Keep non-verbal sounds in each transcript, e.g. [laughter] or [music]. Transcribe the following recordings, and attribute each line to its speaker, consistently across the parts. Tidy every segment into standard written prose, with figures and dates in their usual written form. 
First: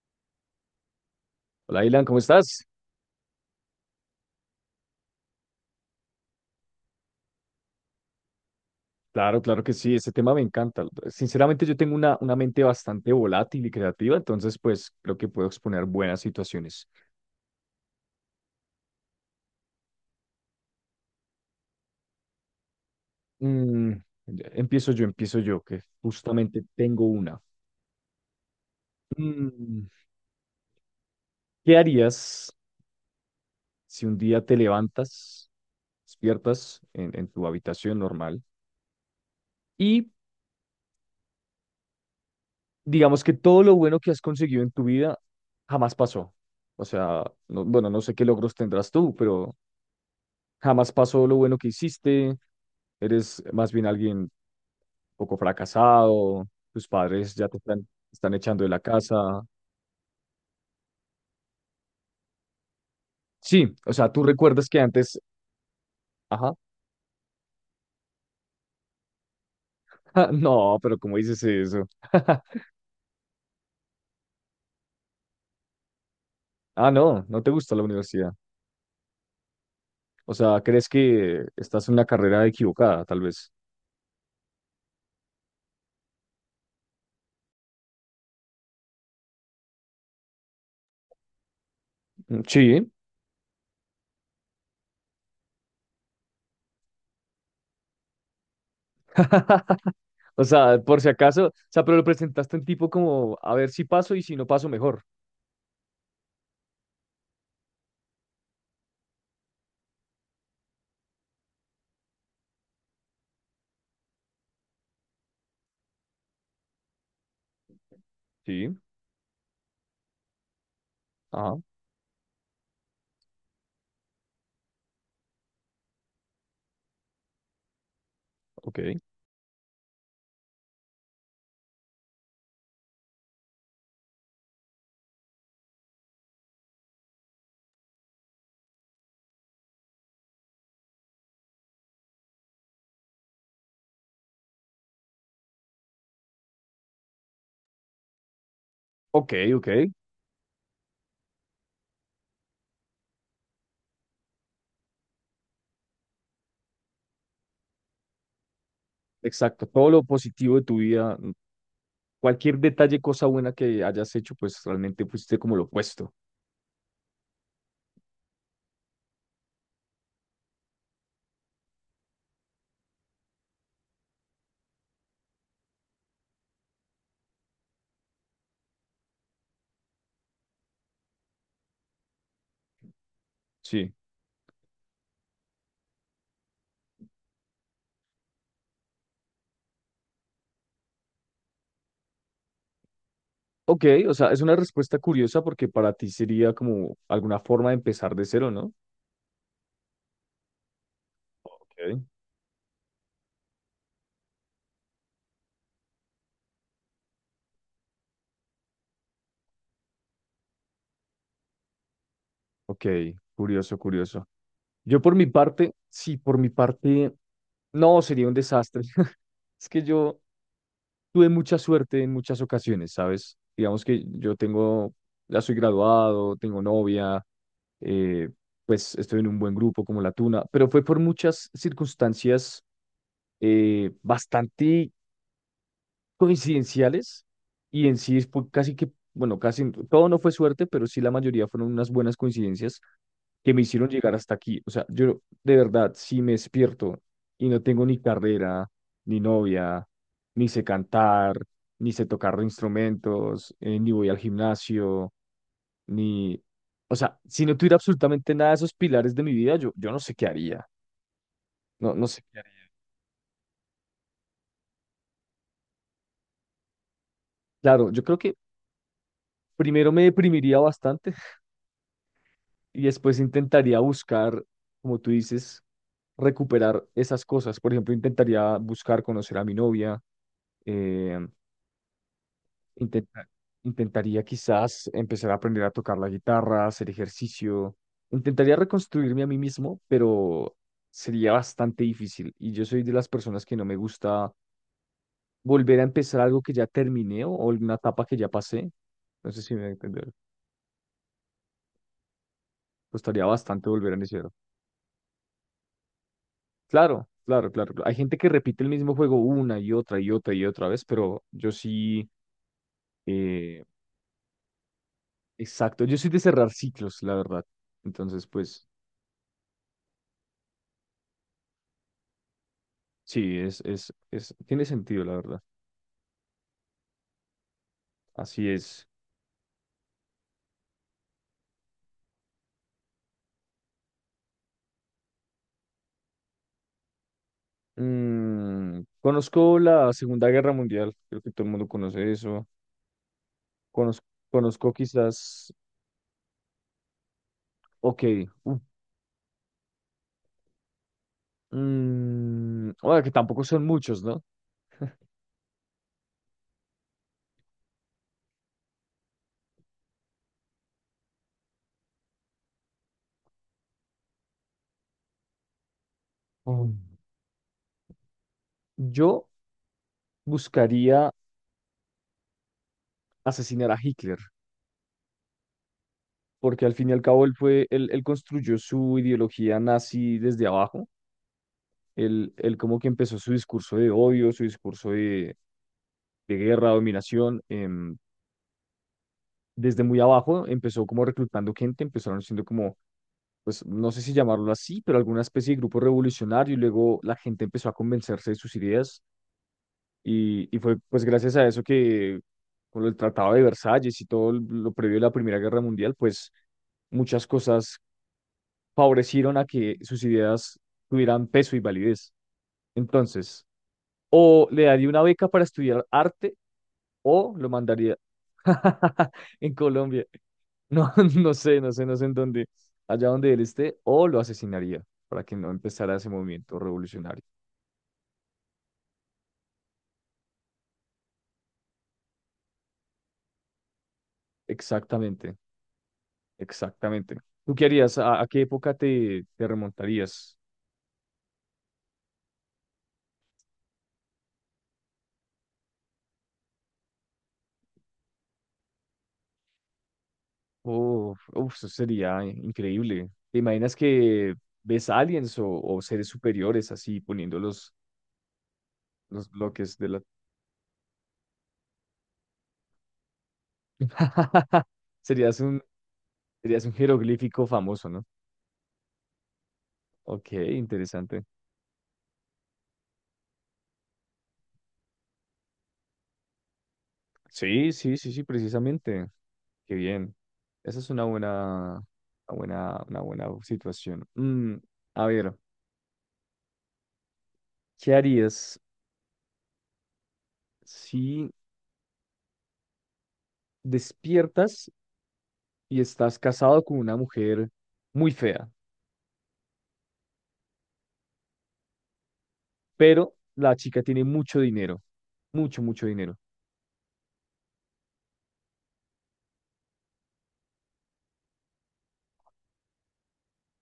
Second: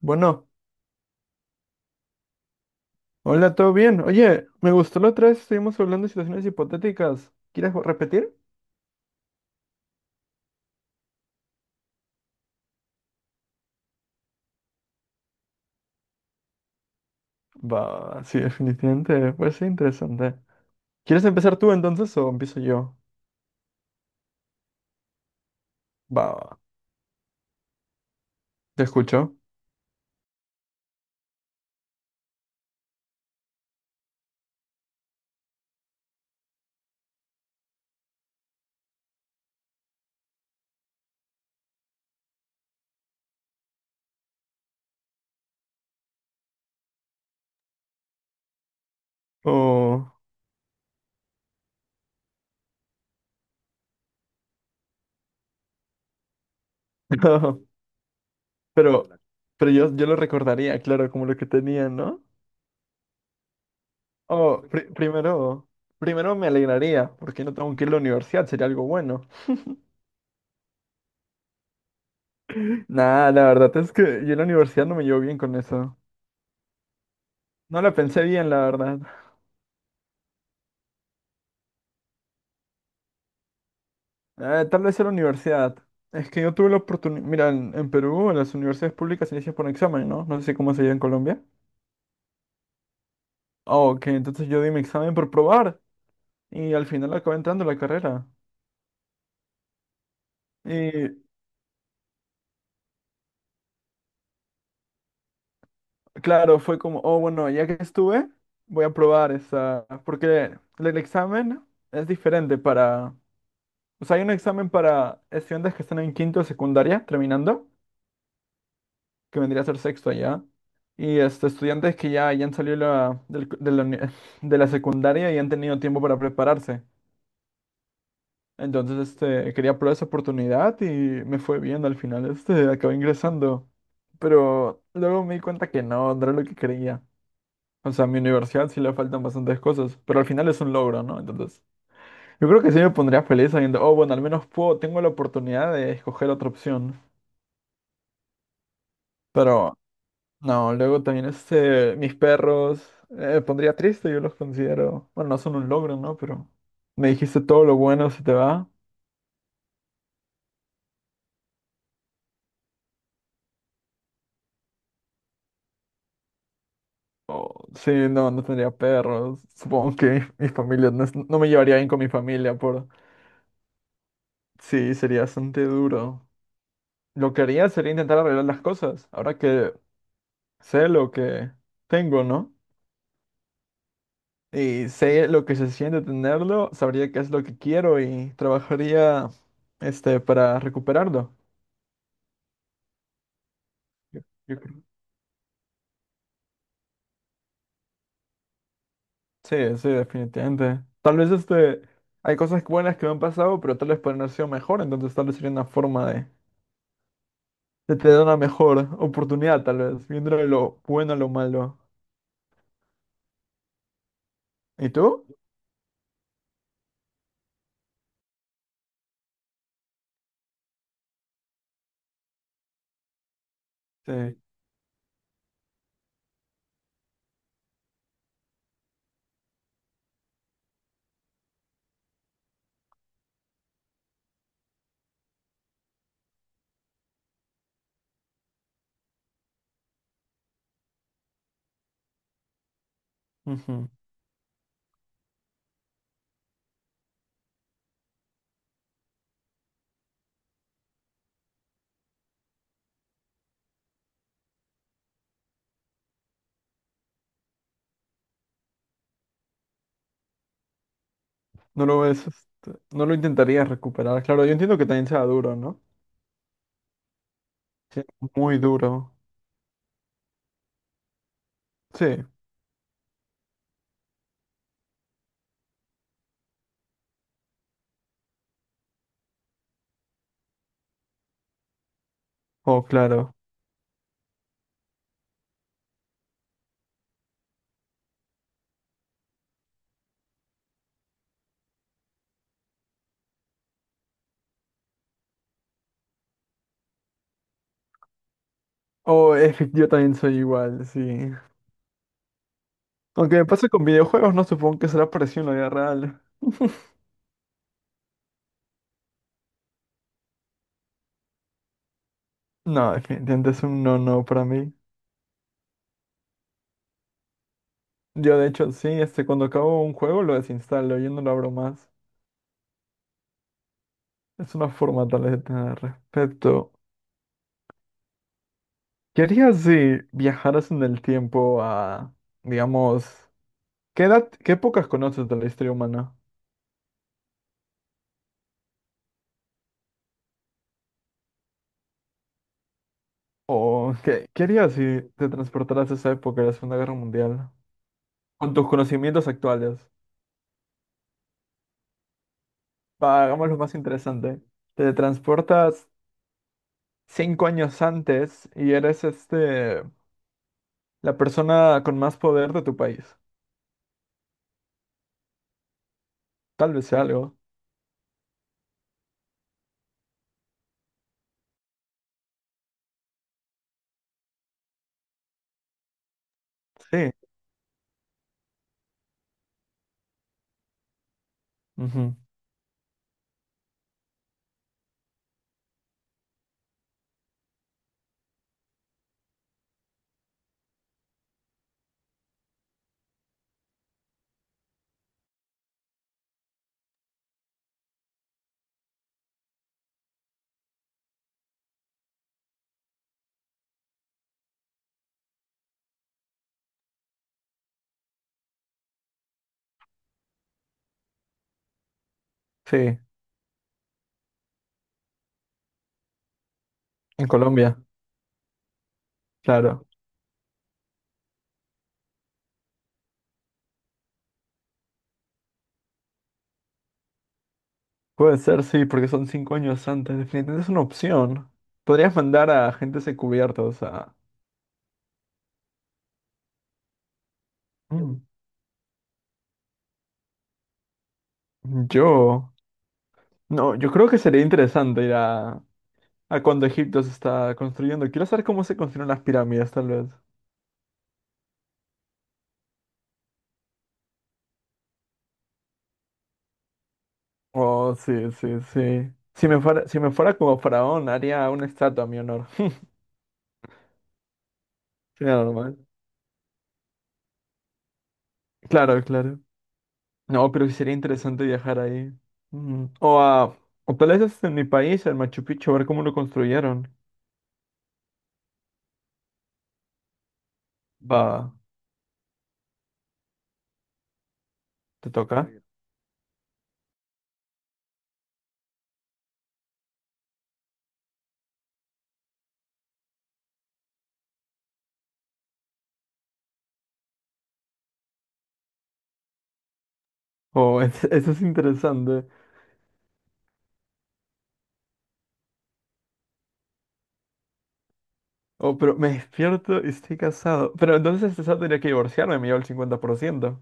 Speaker 1: Bueno,
Speaker 2: Hola, Ilan, ¿cómo estás?
Speaker 1: hola, ¿todo bien? Oye, me gustó la otra vez, estuvimos hablando de situaciones hipotéticas. ¿Quieres repetir?
Speaker 2: Claro, claro que sí, este tema me encanta. Sinceramente, yo tengo una mente bastante volátil y creativa, entonces, pues, creo que puedo exponer buenas situaciones.
Speaker 1: Va, sí, definitivamente, parece interesante. ¿Quieres empezar tú entonces o empiezo yo?
Speaker 2: Mm, empiezo yo, que
Speaker 1: Va,
Speaker 2: justamente tengo una.
Speaker 1: te escucho.
Speaker 2: Mm, ¿Qué harías si un día te levantas, despiertas en tu habitación normal y digamos que todo lo bueno que has conseguido en tu vida jamás pasó? O sea, bueno, no sé qué logros tendrás tú, pero
Speaker 1: Oh,
Speaker 2: jamás pasó lo bueno que hiciste, eres más bien alguien poco fracasado, tus padres ya
Speaker 1: [laughs]
Speaker 2: te están echando de la
Speaker 1: pero,
Speaker 2: casa.
Speaker 1: pero yo lo recordaría, claro, como lo que tenía, ¿no?
Speaker 2: Sí, o sea, tú
Speaker 1: Oh,
Speaker 2: recuerdas que antes,
Speaker 1: primero me
Speaker 2: ajá,
Speaker 1: alegraría, porque no tengo que ir a la universidad, sería algo bueno.
Speaker 2: [laughs] no, pero ¿cómo dices eso? [laughs]
Speaker 1: [laughs] Nah, la verdad es que yo en la universidad no me llevo bien con eso.
Speaker 2: Ah, no, no te gusta
Speaker 1: No
Speaker 2: la
Speaker 1: la pensé
Speaker 2: universidad.
Speaker 1: bien, la verdad.
Speaker 2: O sea, crees que estás en una carrera equivocada, tal vez.
Speaker 1: Tal vez en la universidad. Es que yo tuve la oportunidad. Mira, en Perú las universidades públicas se inician por un examen, ¿no? No sé cómo se llama en Colombia.
Speaker 2: Mm, sí.
Speaker 1: Ah, ok, entonces yo di mi examen por probar y al final acabé entrando a la carrera.
Speaker 2: [laughs] O sea, por
Speaker 1: Y
Speaker 2: si acaso, o sea, pero lo presentaste en tipo como, a ver si paso y si no paso mejor.
Speaker 1: claro, fue como, oh, bueno, ya que estuve, voy a probar esa. Porque el examen es diferente para. O sea, hay un examen para estudiantes que están en quinto de secundaria, terminando,
Speaker 2: Sí.
Speaker 1: que vendría a ser sexto allá. Y
Speaker 2: Ajá,
Speaker 1: estudiantes que ya han salido la- del co- de, la, uni- [laughs] de la secundaria y han tenido tiempo para prepararse.
Speaker 2: ok.
Speaker 1: Entonces, quería probar esa oportunidad y me fue bien al final. Acabé ingresando. Pero luego me di cuenta que no era lo que quería. O sea, a mi universidad sí le faltan bastantes cosas, pero al final es un logro, ¿no? Entonces, yo creo que sí me pondría feliz sabiendo, oh, bueno, al menos puedo, tengo la oportunidad de escoger otra opción.
Speaker 2: Ok, ok.
Speaker 1: Pero no, luego también, mis perros, pondría triste, yo los considero, bueno, no son un logro, ¿no? Pero me dijiste todo lo bueno se te va.
Speaker 2: Exacto. Todo lo positivo de tu vida. Cualquier detalle, cosa buena que hayas hecho, pues realmente fuiste como lo opuesto.
Speaker 1: Sí, no, no tendría perros. Supongo que mi familia, no, no me llevaría bien con mi familia, por... Sí, sería bastante duro. Lo que haría sería intentar arreglar las cosas, ahora que sé lo que tengo, ¿no?
Speaker 2: Sí.
Speaker 1: Y sé lo que se siente tenerlo, sabría qué es lo que quiero y trabajaría, para recuperarlo.
Speaker 2: Ok, o
Speaker 1: Yo-
Speaker 2: sea, es una
Speaker 1: yo creo.
Speaker 2: respuesta curiosa porque para ti sería como alguna forma de empezar de cero, ¿no?
Speaker 1: Sí, sí, definitivamente. Tal vez
Speaker 2: Ok.
Speaker 1: hay cosas buenas que no han pasado, pero tal vez pueden haber sido mejor, entonces tal vez sería una forma de tener una mejor oportunidad, tal vez, viendo de lo bueno a lo malo.
Speaker 2: Ok, curioso, curioso.
Speaker 1: ¿Y
Speaker 2: Yo por
Speaker 1: tú?
Speaker 2: mi parte, sí, por mi parte, no, sería un desastre. [laughs] Es que yo tuve mucha suerte en muchas ocasiones, ¿sabes? Digamos que yo
Speaker 1: Sí.
Speaker 2: tengo, ya soy graduado, tengo novia, eh, pues estoy en un buen grupo como La Tuna, pero fue por muchas circunstancias bastante coincidenciales y en sí fue casi que, bueno, casi todo no fue suerte, pero sí la mayoría fueron unas buenas coincidencias que me
Speaker 1: Ujú.
Speaker 2: hicieron llegar hasta aquí. O sea, yo de verdad, si me despierto y no tengo ni carrera, ni novia, ni sé cantar, ni sé tocar instrumentos, ni voy al gimnasio, ni... O sea, si no tuviera absolutamente nada de esos pilares de mi vida, yo no sé qué haría.
Speaker 1: No
Speaker 2: No,
Speaker 1: lo
Speaker 2: no sé
Speaker 1: ves,
Speaker 2: qué haría.
Speaker 1: no lo intentarías recuperar. Claro, yo entiendo que también sea duro, ¿no?
Speaker 2: Claro, yo
Speaker 1: Sí,
Speaker 2: creo que
Speaker 1: muy duro.
Speaker 2: primero me deprimiría bastante
Speaker 1: Sí.
Speaker 2: y después intentaría buscar, como tú dices, recuperar esas cosas. Por ejemplo, intentaría buscar conocer a mi novia, eh,
Speaker 1: Oh,
Speaker 2: intenta-
Speaker 1: claro.
Speaker 2: intentaría quizás empezar a aprender a tocar la guitarra, hacer ejercicio, intentaría reconstruirme a mí mismo, pero sería bastante difícil. Y yo soy de las personas que no me gusta volver a empezar algo que ya terminé o alguna etapa que ya pasé. No
Speaker 1: Oh,
Speaker 2: sé si
Speaker 1: es
Speaker 2: me voy
Speaker 1: que
Speaker 2: a
Speaker 1: yo
Speaker 2: entender.
Speaker 1: también soy igual, sí.
Speaker 2: Costaría
Speaker 1: Aunque me
Speaker 2: bastante
Speaker 1: pase con
Speaker 2: volver a iniciar.
Speaker 1: videojuegos, no supongo que será parecido en la vida real.
Speaker 2: Claro, claro, claro, claro. Hay gente que repite el mismo juego una y otra y otra y otra vez, pero yo sí,
Speaker 1: No, definitivamente es
Speaker 2: eh,
Speaker 1: un no no para mí.
Speaker 2: exacto, yo soy de cerrar ciclos, la verdad. Entonces,
Speaker 1: Yo de
Speaker 2: pues
Speaker 1: hecho sí, cuando acabo un juego lo desinstalo, yo no lo abro más.
Speaker 2: sí, es,
Speaker 1: Es
Speaker 2: tiene
Speaker 1: una
Speaker 2: sentido,
Speaker 1: forma
Speaker 2: la
Speaker 1: tal vez de
Speaker 2: verdad.
Speaker 1: tener respeto.
Speaker 2: Así es.
Speaker 1: ¿Qué harías si viajaras en el tiempo a, digamos, qué edad, qué épocas conoces de la historia humana?
Speaker 2: Mm, conozco la Segunda Guerra Mundial, creo que todo el mundo conoce eso.
Speaker 1: ¿O
Speaker 2: Conozco,
Speaker 1: qué, qué harías
Speaker 2: conozco
Speaker 1: si te
Speaker 2: quizás,
Speaker 1: transportaras a esa época de la Segunda Guerra Mundial?
Speaker 2: ok,
Speaker 1: Con
Speaker 2: uh,
Speaker 1: tus conocimientos actuales.
Speaker 2: bueno, que
Speaker 1: Va,
Speaker 2: tampoco
Speaker 1: hagamos lo
Speaker 2: son
Speaker 1: más
Speaker 2: muchos, ¿no?
Speaker 1: interesante. Te transportas 5 años antes y eres la persona con más poder de tu país. Tal
Speaker 2: Mm.
Speaker 1: vez sea algo.
Speaker 2: Yo buscaría asesinar a Hitler, porque al fin y al
Speaker 1: Sí.
Speaker 2: cabo él construyó su ideología nazi desde abajo.
Speaker 1: Ujú.
Speaker 2: Él como que empezó su discurso de odio, su discurso de guerra, dominación, desde muy abajo, empezó como reclutando gente, empezaron siendo como, pues no sé si llamarlo así, pero alguna especie de grupo revolucionario y luego la gente empezó a convencerse de sus ideas y fue pues gracias a eso que con el Tratado de Versalles y todo lo previo a la Primera Guerra Mundial, pues muchas cosas favorecieron a que sus ideas tuvieran peso y validez.
Speaker 1: Sí,
Speaker 2: Entonces, o le daría una beca para estudiar arte
Speaker 1: en
Speaker 2: o lo
Speaker 1: Colombia,
Speaker 2: mandaría [laughs] en
Speaker 1: claro.
Speaker 2: Colombia. No, [laughs] no sé, no sé, no sé en dónde, allá donde él esté, o lo asesinaría para que no empezara ese movimiento revolucionario.
Speaker 1: Puede ser, sí, porque son 5 años antes. Definitivamente es una opción. Podrías mandar a agentes encubiertos a...
Speaker 2: Exactamente, exactamente. ¿Tú qué harías?
Speaker 1: Mm.
Speaker 2: A qué época te remontarías?
Speaker 1: Yo... No, yo creo que sería interesante ir a cuando Egipto se está construyendo. Quiero saber cómo se construyeron las pirámides, tal vez.
Speaker 2: Uf, uf, eso sería increíble. ¿Te imaginas que ves aliens o seres superiores así poniéndolos
Speaker 1: Oh, sí, sí, sí.
Speaker 2: los
Speaker 1: Si me
Speaker 2: bloques
Speaker 1: fuera,
Speaker 2: de
Speaker 1: si
Speaker 2: la...
Speaker 1: me fuera como faraón, haría una estatua a mi honor. [laughs]
Speaker 2: [laughs]
Speaker 1: Sería
Speaker 2: Serías un,
Speaker 1: normal.
Speaker 2: serías un jeroglífico famoso, ¿no?
Speaker 1: Claro, claro.
Speaker 2: Ok,
Speaker 1: No, creo que sería
Speaker 2: interesante.
Speaker 1: interesante viajar ahí. Mm, O a, o tal vez hasta en mi país, al Machu Picchu, a ver cómo lo construyeron.
Speaker 2: Sí, sí, sí, sí, precisamente. Qué bien. Esa es una
Speaker 1: Va,
Speaker 2: buena, una buena, una buena situación. Mm, a
Speaker 1: ¿te
Speaker 2: ver,
Speaker 1: toca?
Speaker 2: ¿qué harías si despiertas y estás casado con una mujer muy fea,
Speaker 1: O [laughs] eso es interesante.
Speaker 2: pero la chica tiene mucho dinero, mucho, mucho dinero?
Speaker 1: Oh, pero me despierto y estoy casado. Pero entonces este sábado tendría que divorciarme, me llevo el 50%.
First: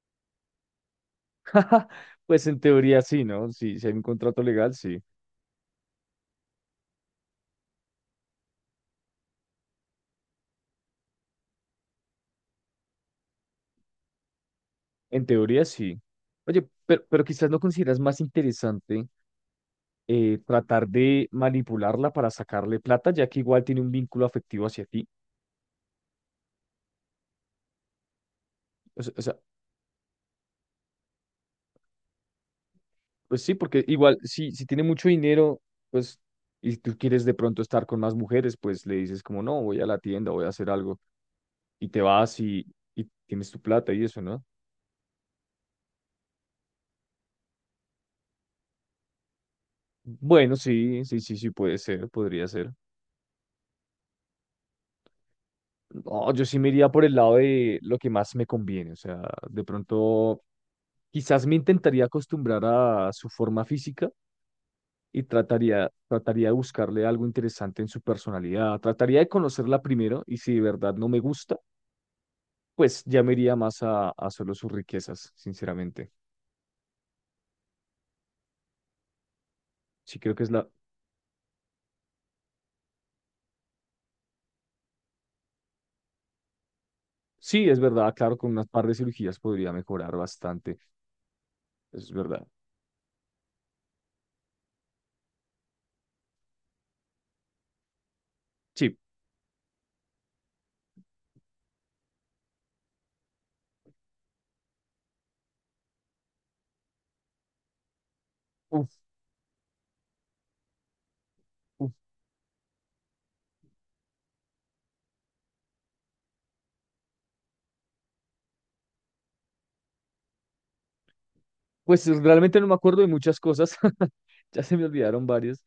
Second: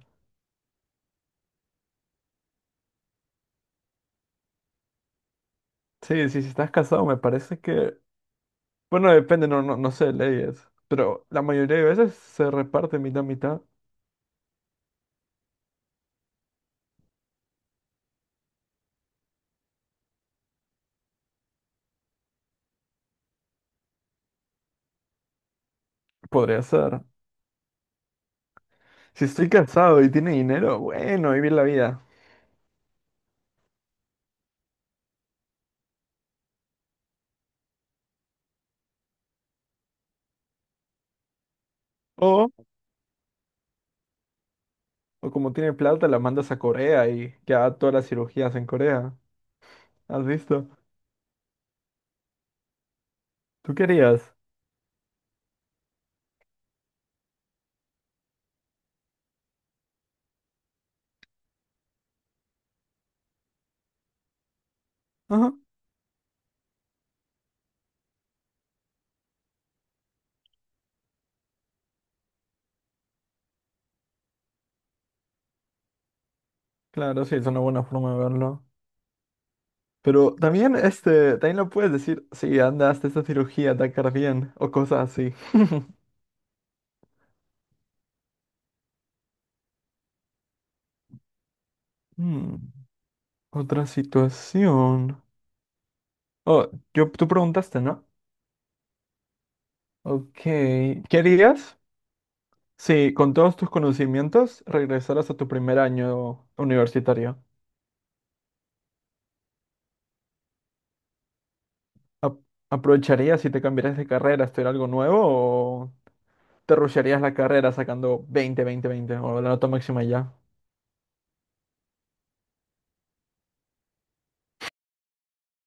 Speaker 2: [laughs] Pues en teoría sí, ¿no? Si hay un contrato legal, sí.
Speaker 1: Sí, sí, si estás casado me parece que... Bueno, depende, no, no, no sé, leyes. Pero la mayoría de veces se reparte mitad, mitad.
Speaker 2: En teoría sí. Oye, pero quizás no consideras más interesante tratar de manipularla para sacarle plata, ya que igual tiene un vínculo afectivo hacia ti.
Speaker 1: Podría ser.
Speaker 2: O
Speaker 1: Si
Speaker 2: sea,
Speaker 1: estoy casado y tiene dinero, bueno, vivir la vida.
Speaker 2: pues sí, porque igual si tiene mucho dinero, pues, y tú quieres de pronto estar con más mujeres, pues le dices como, no, voy a la tienda, voy a hacer algo, y te vas y tienes tu plata y eso, ¿no?
Speaker 1: O como tiene plata, la mandas a Corea y que haga todas las cirugías en Corea. ¿Has
Speaker 2: Bueno,
Speaker 1: visto?
Speaker 2: sí, sí, sí, sí, puede ser, podría ser.
Speaker 1: ¿Tú querías?
Speaker 2: No, yo sí me iría por el lado de lo que más me conviene. O sea, de pronto, quizás me intentaría acostumbrar a su forma física y
Speaker 1: Ajá.
Speaker 2: trataría de buscarle algo interesante en su personalidad. Trataría de conocerla primero y si de verdad no me gusta, pues ya me iría más a solo sus riquezas, sinceramente.
Speaker 1: Claro, sí, es una buena forma de verlo.
Speaker 2: Sí,
Speaker 1: Pero
Speaker 2: creo que es la...
Speaker 1: también, también lo puedes decir, sí, anda, hasta esta cirugía, te va a quedar bien, o cosas así.
Speaker 2: Sí, es verdad, claro, con unas par de cirugías podría mejorar bastante. Es verdad.
Speaker 1: Hmm, otra situación. Oh, tú preguntaste, ¿no?
Speaker 2: Sí.
Speaker 1: Ok. ¿Qué harías si con todos tus conocimientos regresaras a tu primer año universitario?
Speaker 2: Uf, uf.
Speaker 1: ¿Ap- ¿Aprovecharías si te cambiaras de carrera, estudiar algo nuevo, te rushearías la carrera sacando 20, 20, 20 o la nota máxima y ya?
Speaker 2: Pues realmente no me acuerdo de muchas cosas. [laughs] Ya se me olvidaron varias.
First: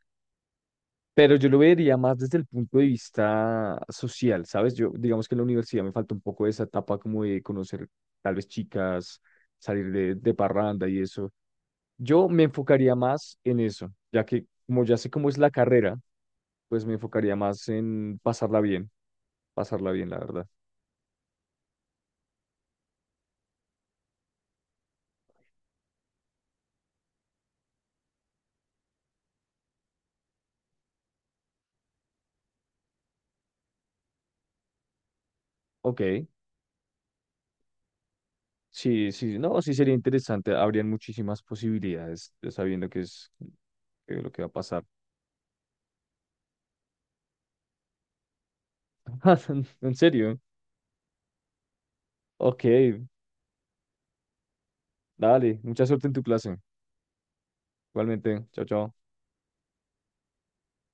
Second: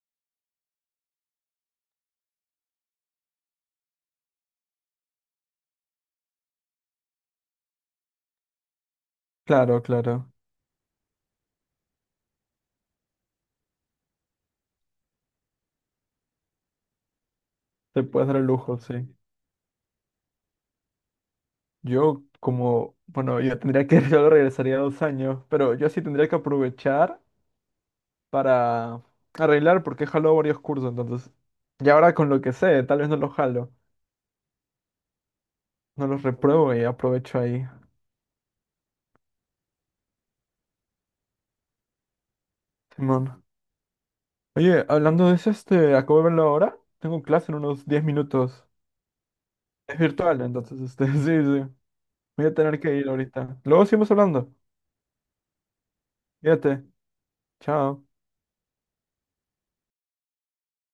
Speaker 2: Pero yo lo vería más desde el punto de vista social, ¿sabes? Yo, digamos que en la universidad me falta un poco esa etapa como de conocer tal vez chicas,
Speaker 1: Claro,
Speaker 2: salir
Speaker 1: claro.
Speaker 2: de parranda y eso. Yo me enfocaría más en eso, ya que como ya sé cómo es la carrera, pues me enfocaría más
Speaker 1: Te
Speaker 2: en
Speaker 1: puedes dar el lujo, sí.
Speaker 2: pasarla bien, la verdad.
Speaker 1: Bueno, yo tendría que, [laughs] yo regresaría 2 años, pero yo sí tendría que aprovechar para arreglar porque he jalado varios cursos, entonces. Y ahora con lo que sé, tal vez no los jalo,
Speaker 2: Ok,
Speaker 1: no los repruebo y aprovecho ahí.
Speaker 2: sí, sí, no, sí sería interesante, habrían muchísimas posibilidades sabiendo qué es
Speaker 1: Simón.
Speaker 2: lo que va a pasar.
Speaker 1: Oye, hablando de eso, acabo de verlo ahora. Tengo clase en unos 10 minutos.
Speaker 2: [laughs] En
Speaker 1: Es
Speaker 2: serio,
Speaker 1: virtual, entonces, [laughs] sí, sí. Voy a
Speaker 2: ok,
Speaker 1: tener que ir ahorita. Luego seguimos hablando.
Speaker 2: dale, mucha suerte en tu clase.
Speaker 1: Fíjate. Chao.
Speaker 2: Igualmente, chao, chao.